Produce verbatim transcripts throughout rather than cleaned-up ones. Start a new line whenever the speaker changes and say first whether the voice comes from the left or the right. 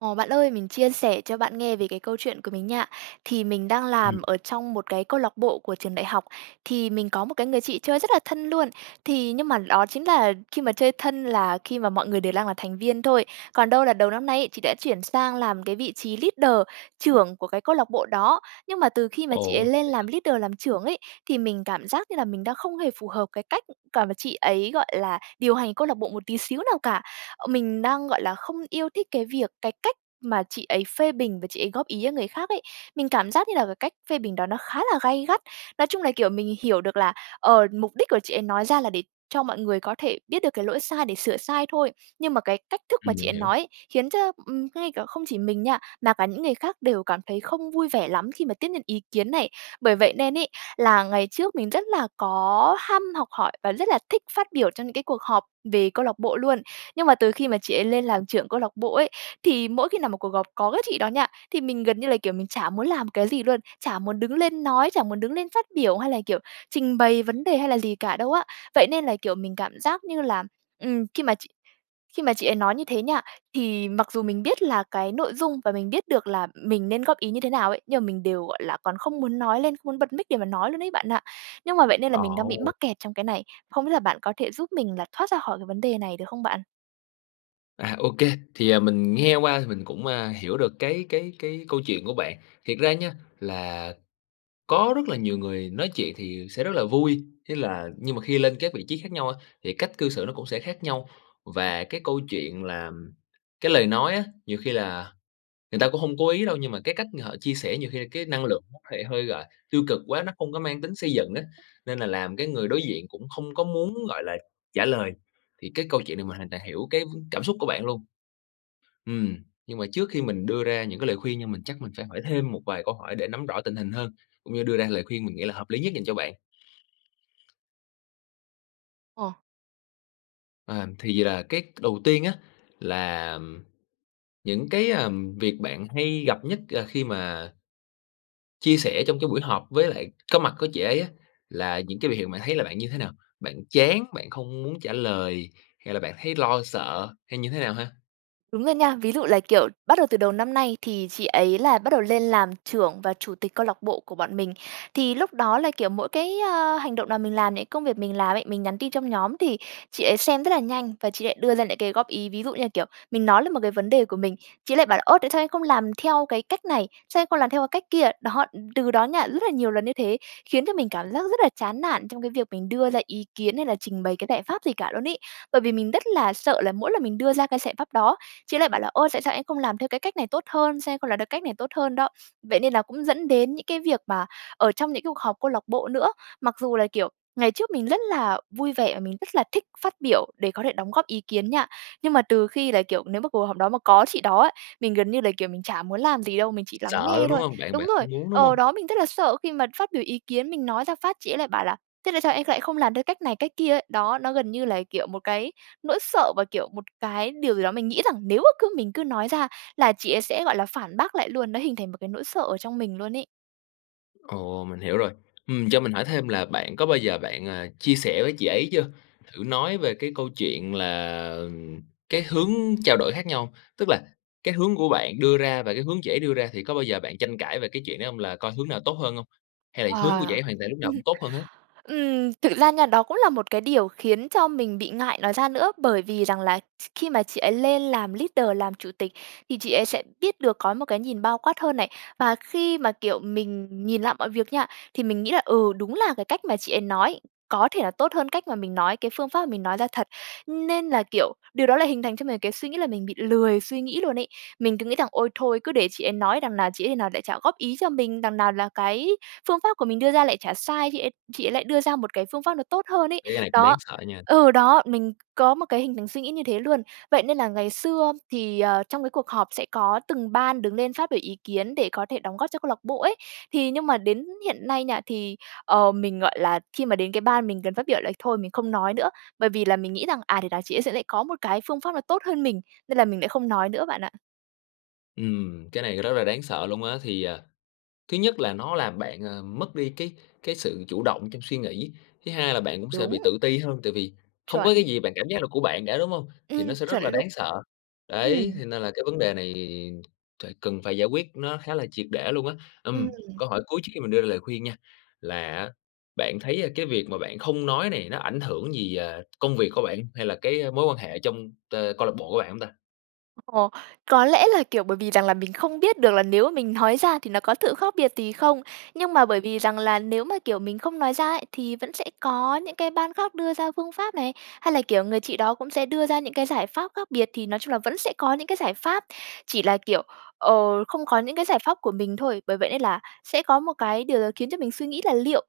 right: Ồ, bạn ơi, mình chia sẻ cho bạn nghe về cái câu chuyện của mình nha. Thì mình đang
left: Ừm.
right: làm ở trong một cái câu lạc bộ của trường đại học, thì mình có một cái người chị chơi rất là thân luôn. Thì nhưng mà đó chính là khi mà chơi thân là khi mà mọi người đều đang là thành viên thôi, còn đâu là đầu năm nay ấy, chị đã chuyển sang làm cái vị trí leader, trưởng của cái câu lạc bộ đó. Nhưng mà từ khi mà chị ấy
left: Ủa,
right: lên
left: vậy hả?
right: làm leader, làm trưởng ấy, thì mình cảm giác như là mình đang không hề phù hợp cái cách cả và chị ấy, gọi là, điều hành câu lạc bộ một tí xíu nào cả. Ờ, mình đang, gọi là, không yêu thích cái việc cái cách mà chị ấy phê bình và chị ấy góp ý, a, người khác ấy. Mình cảm giác như là cái cách phê bình đó nó khá là gay gắt. Nói chung là, kiểu, mình hiểu được là, ờ, mục đích của chị ấy nói ra là để cho mọi người có thể biết được cái lỗi sai để sửa sai thôi, nhưng mà cái cách thức mà
left: Ừm,
right: chị
left: mình
right: ấy
left: hiểu.
right: nói ấy khiến cho, ừm, ngay cả không chỉ mình nha, mà cả những người khác đều cảm thấy không vui vẻ lắm khi mà tiếp nhận ý kiến này. Bởi vậy nên ấy là ngày trước, mình rất là có ham học hỏi và rất là thích phát biểu cho những cái cuộc họp về câu lạc bộ luôn, nhưng mà từ khi mà chị ấy lên làm trưởng câu lạc bộ ấy thì mỗi khi nào một cuộc gọp có cái chị đó nha, thì mình gần như là, kiểu, mình chả muốn làm cái gì luôn, chả muốn đứng lên nói, chả muốn đứng lên phát biểu hay là, kiểu, trình bày vấn đề hay là gì cả đâu á. Vậy nên là, kiểu, mình cảm giác như là, ừm, khi mà chị khi mà chị ấy nói như thế nha, thì mặc dù mình biết là cái nội dung và mình biết được là mình nên góp ý như thế nào ấy, nhưng mà mình đều gọi là còn không muốn nói lên, không muốn bật mic để mà nói luôn ấy bạn ạ. Nhưng mà vậy nên là
left: À,
right: mình đang bị
left: ôi!
right: mắc kẹt trong cái này, không biết là bạn có thể giúp mình là thoát ra khỏi cái vấn đề này được không bạn?
left: À, ô kê. Thì, à, mình nghe qua thì mình cũng, a, hiểu được cái cái cái câu chuyện của bạn. Thiệt ra nha là có rất là nhiều người nói chuyện thì sẽ rất là vui, thế là nhưng mà khi lên các vị trí khác nhau á, thì cách cư xử nó cũng sẽ khác nhau. Và cái câu chuyện làm cái lời nói á, nhiều khi là người ta cũng hông cố ý đâu nhưng mà cái cách ng họ chia sẻ nhiều khi là cái năng lượng nó có thể hơi, gọi tiêu cực quá, nó không có mang tính xây dựng á, nên là làm cái người đối diện cũng không có muốn, gọi là, trả lời. Thì cái câu chuyện này, mình hoàn toàn hiểu cái cảm xúc của bạn luôn. Ừm, nhưng mà trước khi mình đưa ra những cái lời khuyên nhưng mình chắc mình phải hỏi thêm một vài câu hỏi để nắm rõ tình hình hơn, cũng như đưa ra lời khuyên mình nghĩ là hợp lý nhất dành cho bạn.
right: Ồ.
left: Ờm, thì là cái đầu tiên á, là những cái việc bạn hay gặp nhất, ờ, khi mà chia sẻ trong cái buổi họp với lại có mặt của chị ấy á, là những cái biểu hiện bạn thấy là bạn như thế nào? Bạn chán, bạn không muốn trả lời hay là bạn thấy lo sợ hay như thế nào ha?
right: Đúng rồi nha! Ví dụ là, kiểu, bắt đầu từ đầu năm nay, thì chị ấy là bắt đầu lên làm trưởng và chủ tịch câu lạc bộ của bọn mình. Thì lúc đó là kiểu mỗi cái, a, hành động nào mình làm này, công việc mình làm ấy, mình nhắn tin trong nhóm thì chị ấy xem rất là nhanh và chị lại đưa ra lại cái góp ý, ví dụ như là kiểu mình nói là một cái vấn đề của mình, chị lại bảo là "Ô, tại sao em không làm theo cái cách này? Sao em không làm theo cái cách kia?" Đó, đ từ đó nha, rất là nhiều lần như thế, khiến cho mình cảm giác rất là chán nản trong cái việc mình đưa ra ý kiến hay là trình bày cái giải pháp gì cả luôn ấy. Bởi vì mình rất là sợ là mỗi lần mình đưa ra cái giải pháp đó, chị lại bảo là "Ô, tại sao em không làm theo cái cách này tốt hơn? Sao em không làm theo cách này tốt hơn đó?" Vậy nên là cũng dẫn đến những cái việc mà ở trong những cái cuộc họp câu lạc bộ nữa. Mặc dù là kiểu ngày trước mình rất là vui vẻ và mình rất là thích phát biểu để có thể đóng góp ý kiến nha. Nhưng mà từ khi là kiểu nếu mà cuộc họp đó mà có chị đó á, mình gần như là kiểu mình chả muốn làm gì đâu, mình chỉ lắng
left: Sợ
right: nghe
left: luôn đúng
right: thôi.
left: hông? Bạn bạn
right: Đúng rồi!
left: không muốn đúng hông?
right: Ờ, đó, mình rất là sợ khi mà phát biểu ý kiến, mình nói ra phát chị ấy lại bảo là "Thế tại sao em lại không làm theo cách này, cách kia?" ấy. Đó, nó gần như là, kiểu, một cái nỗi sợ và, kiểu, một cái điều gì đó mình nghĩ rằng nếu mà cứ mình cứ nói ra là chị ấy sẽ gọi là phản bác lại luôn, nó hình thành một cái nỗi sợ ở trong mình luôn ấy.
left: Ồ, mình hiểu rồi! Ừm, cho mình hỏi thêm là bạn có bao giờ bạn, ờ, chia sẻ với chị ấy chưa? Thử nói về cái câu chuyện là, ừm, cái hướng trao đổi khác nhau hông? Tức là, cái hướng của bạn đưa ra và cái hướng chị ấy đưa ra thì có bao giờ bạn tranh cãi về cái chuyện đó hông? Là coi hướng nào tốt hơn hông? Hay là hướng của chị
right: Ờ.
left: ấy hoàn toàn lúc nào cũng tốt hơn hết?
right: Ừm, thực ra nha, đó cũng là một cái điều khiến cho mình bị ngại nói ra nữa. Bởi vì rằng là th khi mà chị ấy lên làm leader, làm chủ tịch, thì chị ấy sẽ biết được, có một cái nhìn bao quát hơn này. Và khi mà, kiểu, mình nhìn lại mọi việc nha, thì mình nghĩ là "Ừ, đúng là cái cách mà chị ấy nói có thể là tốt hơn cách mà mình nói, cái phương pháp mà mình nói ra thật." Nên là kiểu, điều đó lại hình thành cho mình cái suy nghĩ là mình bị lười suy nghĩ luôn ấy. Mình cứ nghĩ rằng: "Ôi, thôi cứ để chị ấy nói, đằng nào chị ấy nào lại chả góp ý cho mình? Đằng nào là cái phương pháp của mình đưa ra lại chả sai? Chị ấy chị ấy lại đưa ra một cái phương pháp nó tốt hơn" ấy.
left: Thấy cái này cũng đáng
right: Đó
left: sợ nha!
right: ừ, đó, mình có một cái hình thành suy nghĩ như thế luôn. Vậy nên là ngày xưa thì, ờ, trong cái cuộc họp sẽ có từng ban đứng lên phát biểu ý kiến để có thể đóng góp cho câu lạc bộ ấy. Thì nhưng mà đến hiện nay nha, thì, ờ, mình, gọi là, khi mà đến cái ban mình cần phát biểu là thôi mình không nói nữa. Bởi vì là mình nghĩ rằng, à, thể nảo chị ấy sẽ lại có một cái phương pháp nó tốt hơn mình, nên là mình lại không nói nữa bạn ạ.
left: Ừm, cái này rất là đáng sợ luôn á. Thì, à, thứ nhất là nó làm bạn, à, mất đi cái cái sự chủ động trong suy nghĩ; thứ hai là bạn cũng sẽ
right: Đúng.
left: bị tự ti hơn, tại vì không có cái
right: Chuẩn.
left: gì bạn cảm giác là của bạn cả, đúng hông? Thì nó
right: Ừm,
left: sẽ rất
right: chuẩn
left: là
right: lu
left: đáng sợ.
right: ừm.
left: Đấy, thế nên là cái vấn đề này thải cần phải giải quyết nó khá là triệt để luôn á. Ừm,
right: Ừm.
left: câu hỏi cuối trước khi mình đưa ra lời khuyên nha, là á bạn thấy, a, cái việc mà bạn không nói này nó ảnh hưởng gì, à, công việc của bạn, hay là cái, a, mối quan hệ trong tơ câu lạc bộ của bạn hông ta?
right: Ồ, có lẽ là, kiểu, bởi vì rằng là mình không biết được là nếu mà mình nói ra thì nó có thự khác biệt gì không. Nhưng mà bởi vì rằng là nếu mà, kiểu, mình không nói ra ấy, thì vẫn sẽ có những cái ban khác đưa ra phương pháp này hay là, kiểu, người chị đó cũng sẽ đưa ra những cái giải pháp khác biệt. Thì nói chung là vẫn sẽ có những cái giải pháp, chỉ là, kiểu, ờ, không có những cái giải pháp của mình thôi. Bởi vậy nên là sẽ có một cái điều gì đó khiến cho mình suy nghĩ là "Liệu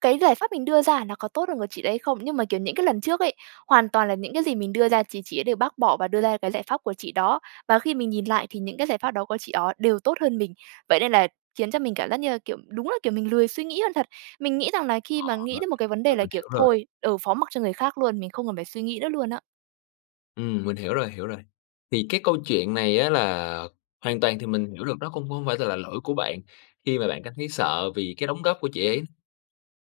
right: cái giải pháp mình đưa ra nó có tốt hơn của chị đấy không?" Nhưng mà, kiểu, những cái lần trước ấy, hoàn toàn là những cái gì mình đưa ra chì chị ấy đều bác bỏ và đưa ra cái giải pháp của chị đó. Và khi mình nhìn lại thì những cái giải pháp đó của chị ó đều tốt hơn mình. Vậy nên là khiến cho mình cảm giác như là, kiểu, đúng là, kiểu, mình lười suy nghĩ hơn thật. Mình nghĩ rằng là
left: Ờ
right: khi mà
left: ha.
right: nghĩ đến một cái vấn đề
left: Ừ,
right: là,
left: mình
right: kiểu,
left: hiểu rồi.
right: "Thôi, ừ, phó mặc cho người khác luôn. Mình không cần phải suy nghĩ nữa." luôn á.
left: Ừm, mình hiểu rồi, hiểu rồi. Thì cái câu chuyện này á là hoàn toàn thì mình hiểu được nó cung cũng hông phải tại là lỗi của bạn, khi mà bạn cảm thấy sợ vì cái đóng góp của chị ấy.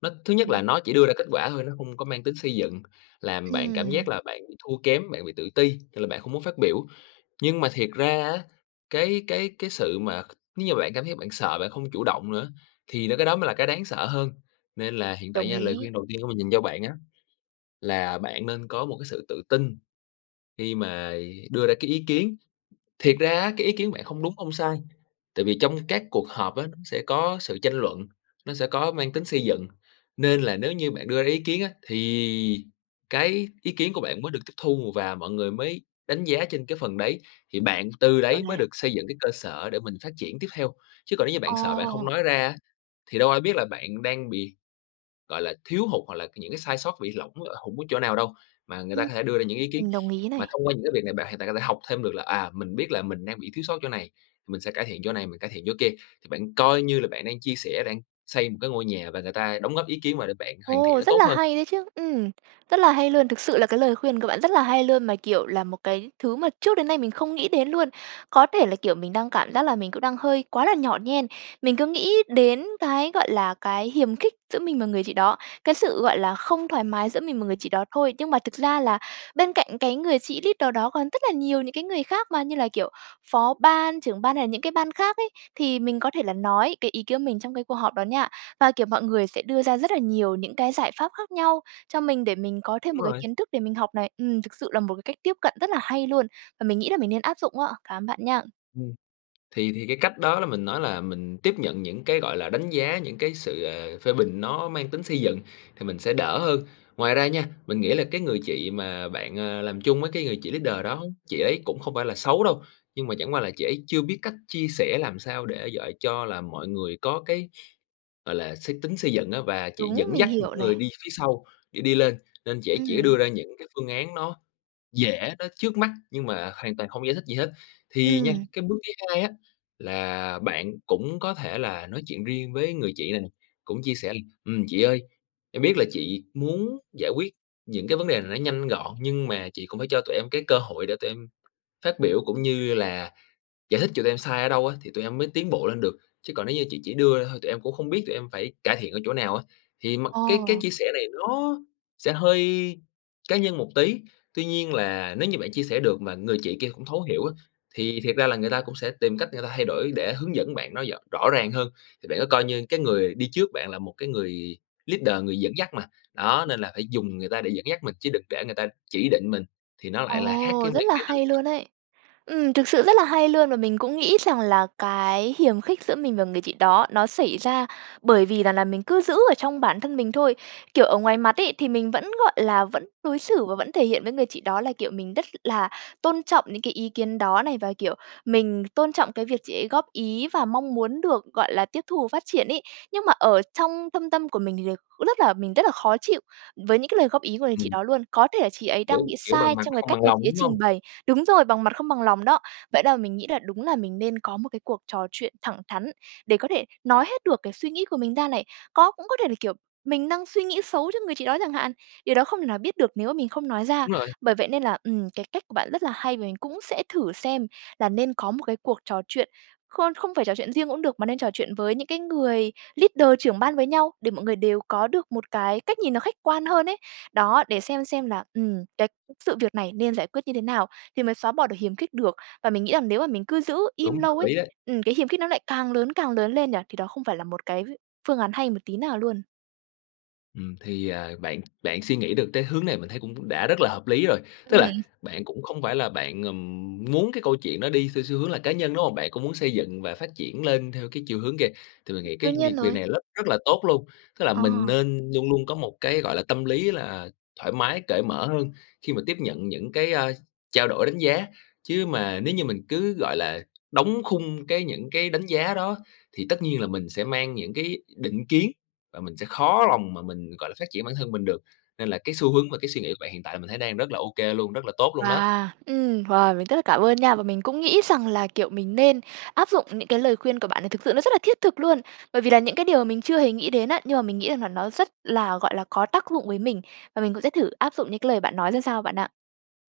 left: Nó thứ nhất
right: Ừm.
left: là nó chỉ đưa ra kết quả thôi, nó hông có mang tính xây dựng, làm bạn cảm giác
right: À!
left: là bạn bị thua kém, bạn bị tự ti, thì là bạn không muốn phát biểu. Nhưng mà thiệt ra á, cái cái cái sự mà c nếu như mà bạn cảm giác bạn sợ bạn không chủ động nữa, thì đó cái đó mới là cái đáng sợ hơn. Nên là hiện tại
right: Đồng
left: nha, lời
right: ý.
left: khuyên đầu tiên của mình dành cho bạn á, là bạn nên có một cái sự tự tin khi mà đưa ra cái ý kiến. Thiệt ra á, cái ý kiến bạn không đúng, không sai, tại vì trong các cuộc họp á, nó sẽ có sự tranh luận, nó sẽ có mang tính xây dựng. Nên là nếu như bạn đưa ra ý kiến á, thì cái ý kiến của bạn mới được tiếp thu và mọi người mới đánh giá trên cái phần đấy, thì bạn từ
right: Hiểu
left: đấy mới
right: này.
left: được xây dựng cái cơ sở để mình phát triển tiếp theo. Chứ còn nếu như bạn sợ bạn không
right: Ồ!
left: nói ra á, thì đâu ai biết là bạn đang bị, gọi là, thiếu hụt hoặc là c những cái sai sót bị lỏng hổng ở chỗ nào đâu mà người ta
right: Ừ.
left: có thể đưa ra những ý kiến.
right: Mình đồng ý
left: Mà
right: này.
left: thông qua những cái việc này bạn hoàn toàn có thể học thêm được là, à, mình biết là mình đang bị thiếu sót chỗ này, mình sẽ cải thiện chỗ này, mình cải thiện chỗ kia. Thì bạn coi như là bạn đang chia sẻ, đang xây một cái ngôi nhà và người ta đóng góp ý kiến vào để bạn hoàn thiện
right: Ồ,
left: nó
right: rất
left: tốt
right: là
left: hơn.
right: hay đấy chứ! Ừm, rất là hay luôn, thực sự là cái lời khuyên của bạn rất là hay luôn, mà kiểu là một cái thứ mà trước đến nay mình không nghĩ đến luôn! Có thể là, kiểu, mình đang cảm giác là mình cũng đang hơi quá là nhỏ nhen. Mình cứ nghĩ đến cái, gọi là, cái hiềm khích giữa mình và người chị đó, cái sự, gọi là, không thoải mái giữa mình mà người chị đó thôi. Nhưng mà thực ra là bên cạnh cái người chị leader đó còn rất là nhiều những cái người khác mà, như là kiểu phó ban, trưởng ban hay là những cái ban khác ấy. Thì mình có thể là nói cái ý kiến của mình trong cái cuộc họp đó nha, và, kiểu, mọi người sẽ đưa ra rất là nhiều những cái giải pháp khác nhau cho mình để mình có thêm
left: Đúng
right: một cái
left: rồi.
right: kiến thức để mình học này. Ừm, thực sự là một cái cách tiếp cận rất là hay luôn, và mình nghĩ là mình nên áp dụng á. Cảm ơn bạn nha!
left: Ừm. Thì thì cái cách đó là mình nói là mình tiếp nhận những cái, gọi là, đánh giá, những cái sự, ờ, phê bình nó mang tính xây dựng thì mình sẽ đỡ hơn. Ngoài ra nha, mình nghĩ là cái người chị mà bạn, à, làm chung á, cái người chị leader đó, chị ấy cũng không phải là xấu đâu. Nhưng mà chẳng qua là chị ấy chưa biết cách chia sẻ làm sao để dọi cho là mọi người có cái, gọi là, xích tính xây dựng á, và chị
right: Đúng,
left: dẫn
right: mình
left: dắt
right: hiểu
left: những người
right: này.
left: đi phía sau để đi lên, nên chị ấy chỉ đưa
right: Ừm.
left: ra những cái phương án nó dễ, nó trước mắt nhưng mà hoàn toàn không giải thích gì hết. Thì nha,
right: Ừm.
left: cái bước thứ hai á, là bạn cũng có thể là nói chuyện riêng với người chị này nè, cũng chia sẻ là "Ừm, chị ơi, em biết là chị muốn giải quyết những cái vấn đề này nó nhanh gọn, nhưng mà chị cũng phải cho tụi em cái cơ hội để tụi em phát biểu cũng như là giải thích cho tụi em sai ở đâu á, thì tụi em mới tiến bộ lên được, chứ còn nếu như chị chỉ đưa ra thôi tụi em cũng không biết tụi em phải cải thiện ở chỗ nào á!" Thì m cái cái
right: Ồ.
left: chia sẻ này nó sẽ hơi cá nhân một tí, tuy nhiên là nếu như bạn chia sẻ được mà người chị kia cũng thấu hiểu á, thì thiệt ra là người ta cũng sẽ tìm cách người ta thay đổi để hướng dẫn bạn nó dỏ rõ ràng hơn. Thì bạn cứ coi như cái người đi trước bạn là một cái người leader, người dẫn dắt mà, đó, nên là phải dùng người ta để dẫn dắt mình chứ đừng để người ta chỉ định mình, thì nó lại là khác
right: Ồ,
left: cái
right: rất
left: mang
right: là
left: cái tính
right: hay
left: xây dựng
right: luôn ấy! Ừm, thực sự rất là hay luôn! Và mình cũng nghĩ rằng là cái hiềm khích giữa mình và người chị đó nó xảy ra bởi vì rằng là mình cứ giữ ở trong bản thân mình thôi. Kiểu ở ngoài mặt ấy thì mình vẫn, gọi là, vẫn đối xử và vẫn thể hiện với người chị đó là, kiểu, mình rất là tôn trọng những cái ý kiến đó này, và, kiểu, mình tôn trọng cái việc chị ấy góp ý và mong muốn được, gọi là, tiếp thu và phát triển ấy. Nhưng mà ở trong thâm tâm của mình thì đ cũng rất là mình rất là khó chịu với những cái lời góp ý của người chị
left: Ừm.
right: đó luôn. Có thể là chị ấy đang
left: Dữ.
right: bị
left: Kiểu bằng
right: sai
left: mặt
right: trong
left: mà
right: cái
left: không
right: cách
left: bằng
right: mà
left: lòng,
right: chị ấy
left: đúng
right: trình
left: hông?
right: bày Đúng rồi, bằng mặt không bằng lòng đó! Vậy đa mình nghĩ là đúng là mình nên có một cái cuộc trò chuyện thẳng thắn để có thể nói hết được cái suy nghĩ của mình ra này. Có cũng có thể là, kiểu, mình đang suy nghĩ xấu cho người chị đó chẳng hạn? Điều đó không thể nào biết được nếu mà mình không nói ra.
left: Đúng rồi.
right: Bởi vậy nên là, ừm, cái cách của bạn rất là hay, và mình cũng sẽ thử xem là nên có một cái cuộc trò chuyện, khôn không phải trò chuyện riêng cũng được, mà nên trò chuyện với những cái người leader, trưởng ban với nhau, để mọi người đều có được một cái cách nhìn nó khách quan hơn ấy. Đó, để xem xem là, ừm, cái sự việc này nên giải quyết như thế nào thì mới xóa bỏ được hiềm khích được. Và mình nghĩ rằng nếu mà mình cứ giữ im
left: Đúng, hợp
right: lâu ấy
left: lý đấy.
right: ừm, cái hiềm khích nó lại càng lớn, càng lớn lên nhỉ? Thì đó không phải là một cái phương án hay một tí nào luôn.
left: Ừm, thì, à, bạn bạn suy nghĩ được tới hướng này mình thấy cũng cũng đã rất là hợp lý rồi. Tức là
right: Ừm.
left: bạn cũng không phải là bạn, ừm, muốn cái câu chuyện đó đi xeo xu hướng là cá nhân, đúng hông? Bạn cũng muốn xây dựng và phát triển lên theo cái chiều hướng kìa, thì mình nghĩ
right: Đương
left: cái
right: nhiên
left: đì việc
right: rồi.
left: này rất rất là tốt luôn. Tức là
right: Ờ.
left: mình nên luôn luôn có một cái, gọi là, tâm lý là thoải mái, cởi mở hơn khi mà tiếp nhận những cái, ơ, trao đổi, đánh giá. Chứ mà nếu như mình cứ, gọi là, đóng khung cái những cái đánh giá đó thì tất nhiên là mình sẽ mang những cái định kiến, và mình sẽ khó lòng mà mình, gọi là, phát triển bản thân mình được. Nên là cái xu hướng và cái suy nghĩ của bạn hiện tại là mình thấy đang rất là ô kê luôn, rất là tốt luôn đó.
right: Wow! Ừm, wow! Mình rất là cảm ơn nha. Và mình cũng nghĩ rằng là, kiểu, mình nên áp dụng những cái lời khuyên của bạn này, thực sự nó rất là thiết thực luôn. Bởi vì là những cái điều mà mình chưa hề nghĩ đến á, nhưng mà mình nghĩ rằng là nó rất là, gọi là, có tác dụng với mình. Và mình cũng sẽ thử áp dụng những cái lời bạn nói ra sao bạn ạ.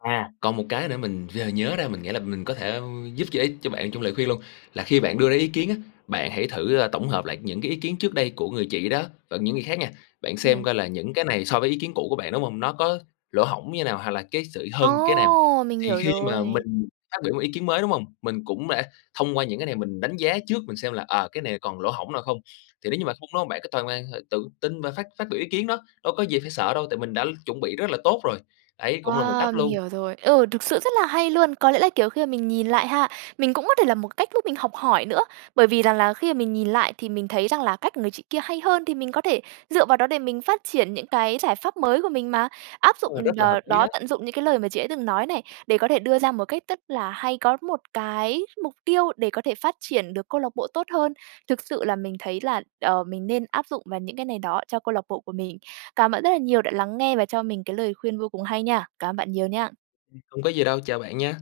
left: À, còn một cái nữa mình vừa nhớ ra, mình nghĩ là mình có thể giúp giơ ích cho bạn trong lời khuyên luôn. Là khi bạn đưa ra ý kiến á, bạn hãy thử tổng hợp lại những cái ý kiến trước đây của người chị đó và những người khác nha, bạn xem
right: Ừm.
left: coi là những cái này so với ý kiến cũ của bạn, đúng hông? Nó có lỗ hổng như nào hoặc là cái sự hơn cái nào.
right: Ô! Mình
left: Thì
right: hiểu
left: khi mà
right: rồi.
left: mình phát biểu một ý kiến mới, đúng hông? Mình cũng đã thông qua những cái này mình đánh giá trước, mình xem là, ờ, cái này còn lỗ hổng nào không. Thì nếu như mà không đó, bạn cứ toàn hoàn h tự tin và phát phát biểu ý kiến đó. Đâu có gì phải sợ đâu, tại mình đã chuẩn bị rất là tốt rồi. Ấy, cũng là một
right: Wow!
left: cách
right: Mình
left: luôn.
right: hiểu rồi. Ừ, thực sự rất là hay luôn! Có lẽ là, kiểu, khi mà mình nhìn lại ha, mình cũng có thể là một cách giúp mình học hỏi nữa. Bởi vì rằng là khi mà mình nhìn lại thì mình thấy rằng là cách của người chị kia hay hơn, thì mình có thể dựa vào đó để mình phát triển những cái giải pháp mới của mình mà. Áp
left: Ừ,
right: dụng
left: rất
right: đ
left: là hợp lý đó.
right: đó, tận dụng những cái lời mà chị ấy từng nói này để có thể đưa ra một cách rất là hay, có một cái mục tiêu để có thể phát triển được câu lạc bộ tốt hơn. Thực sự là mình thấy là, ờ, mình nên áp dụng vào những cái này đó cho câu lạc bộ của mình. Cảm ơn bạn rất là nhiều đã lắng nghe và cho mình cái lời khuyên vô cùng hay nha. Cảm ơn bạn nhiều nha!
left: Ừm, hông có gì đâu. Chào bạn nha!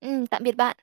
right: Ừm, tạm biệt bạn!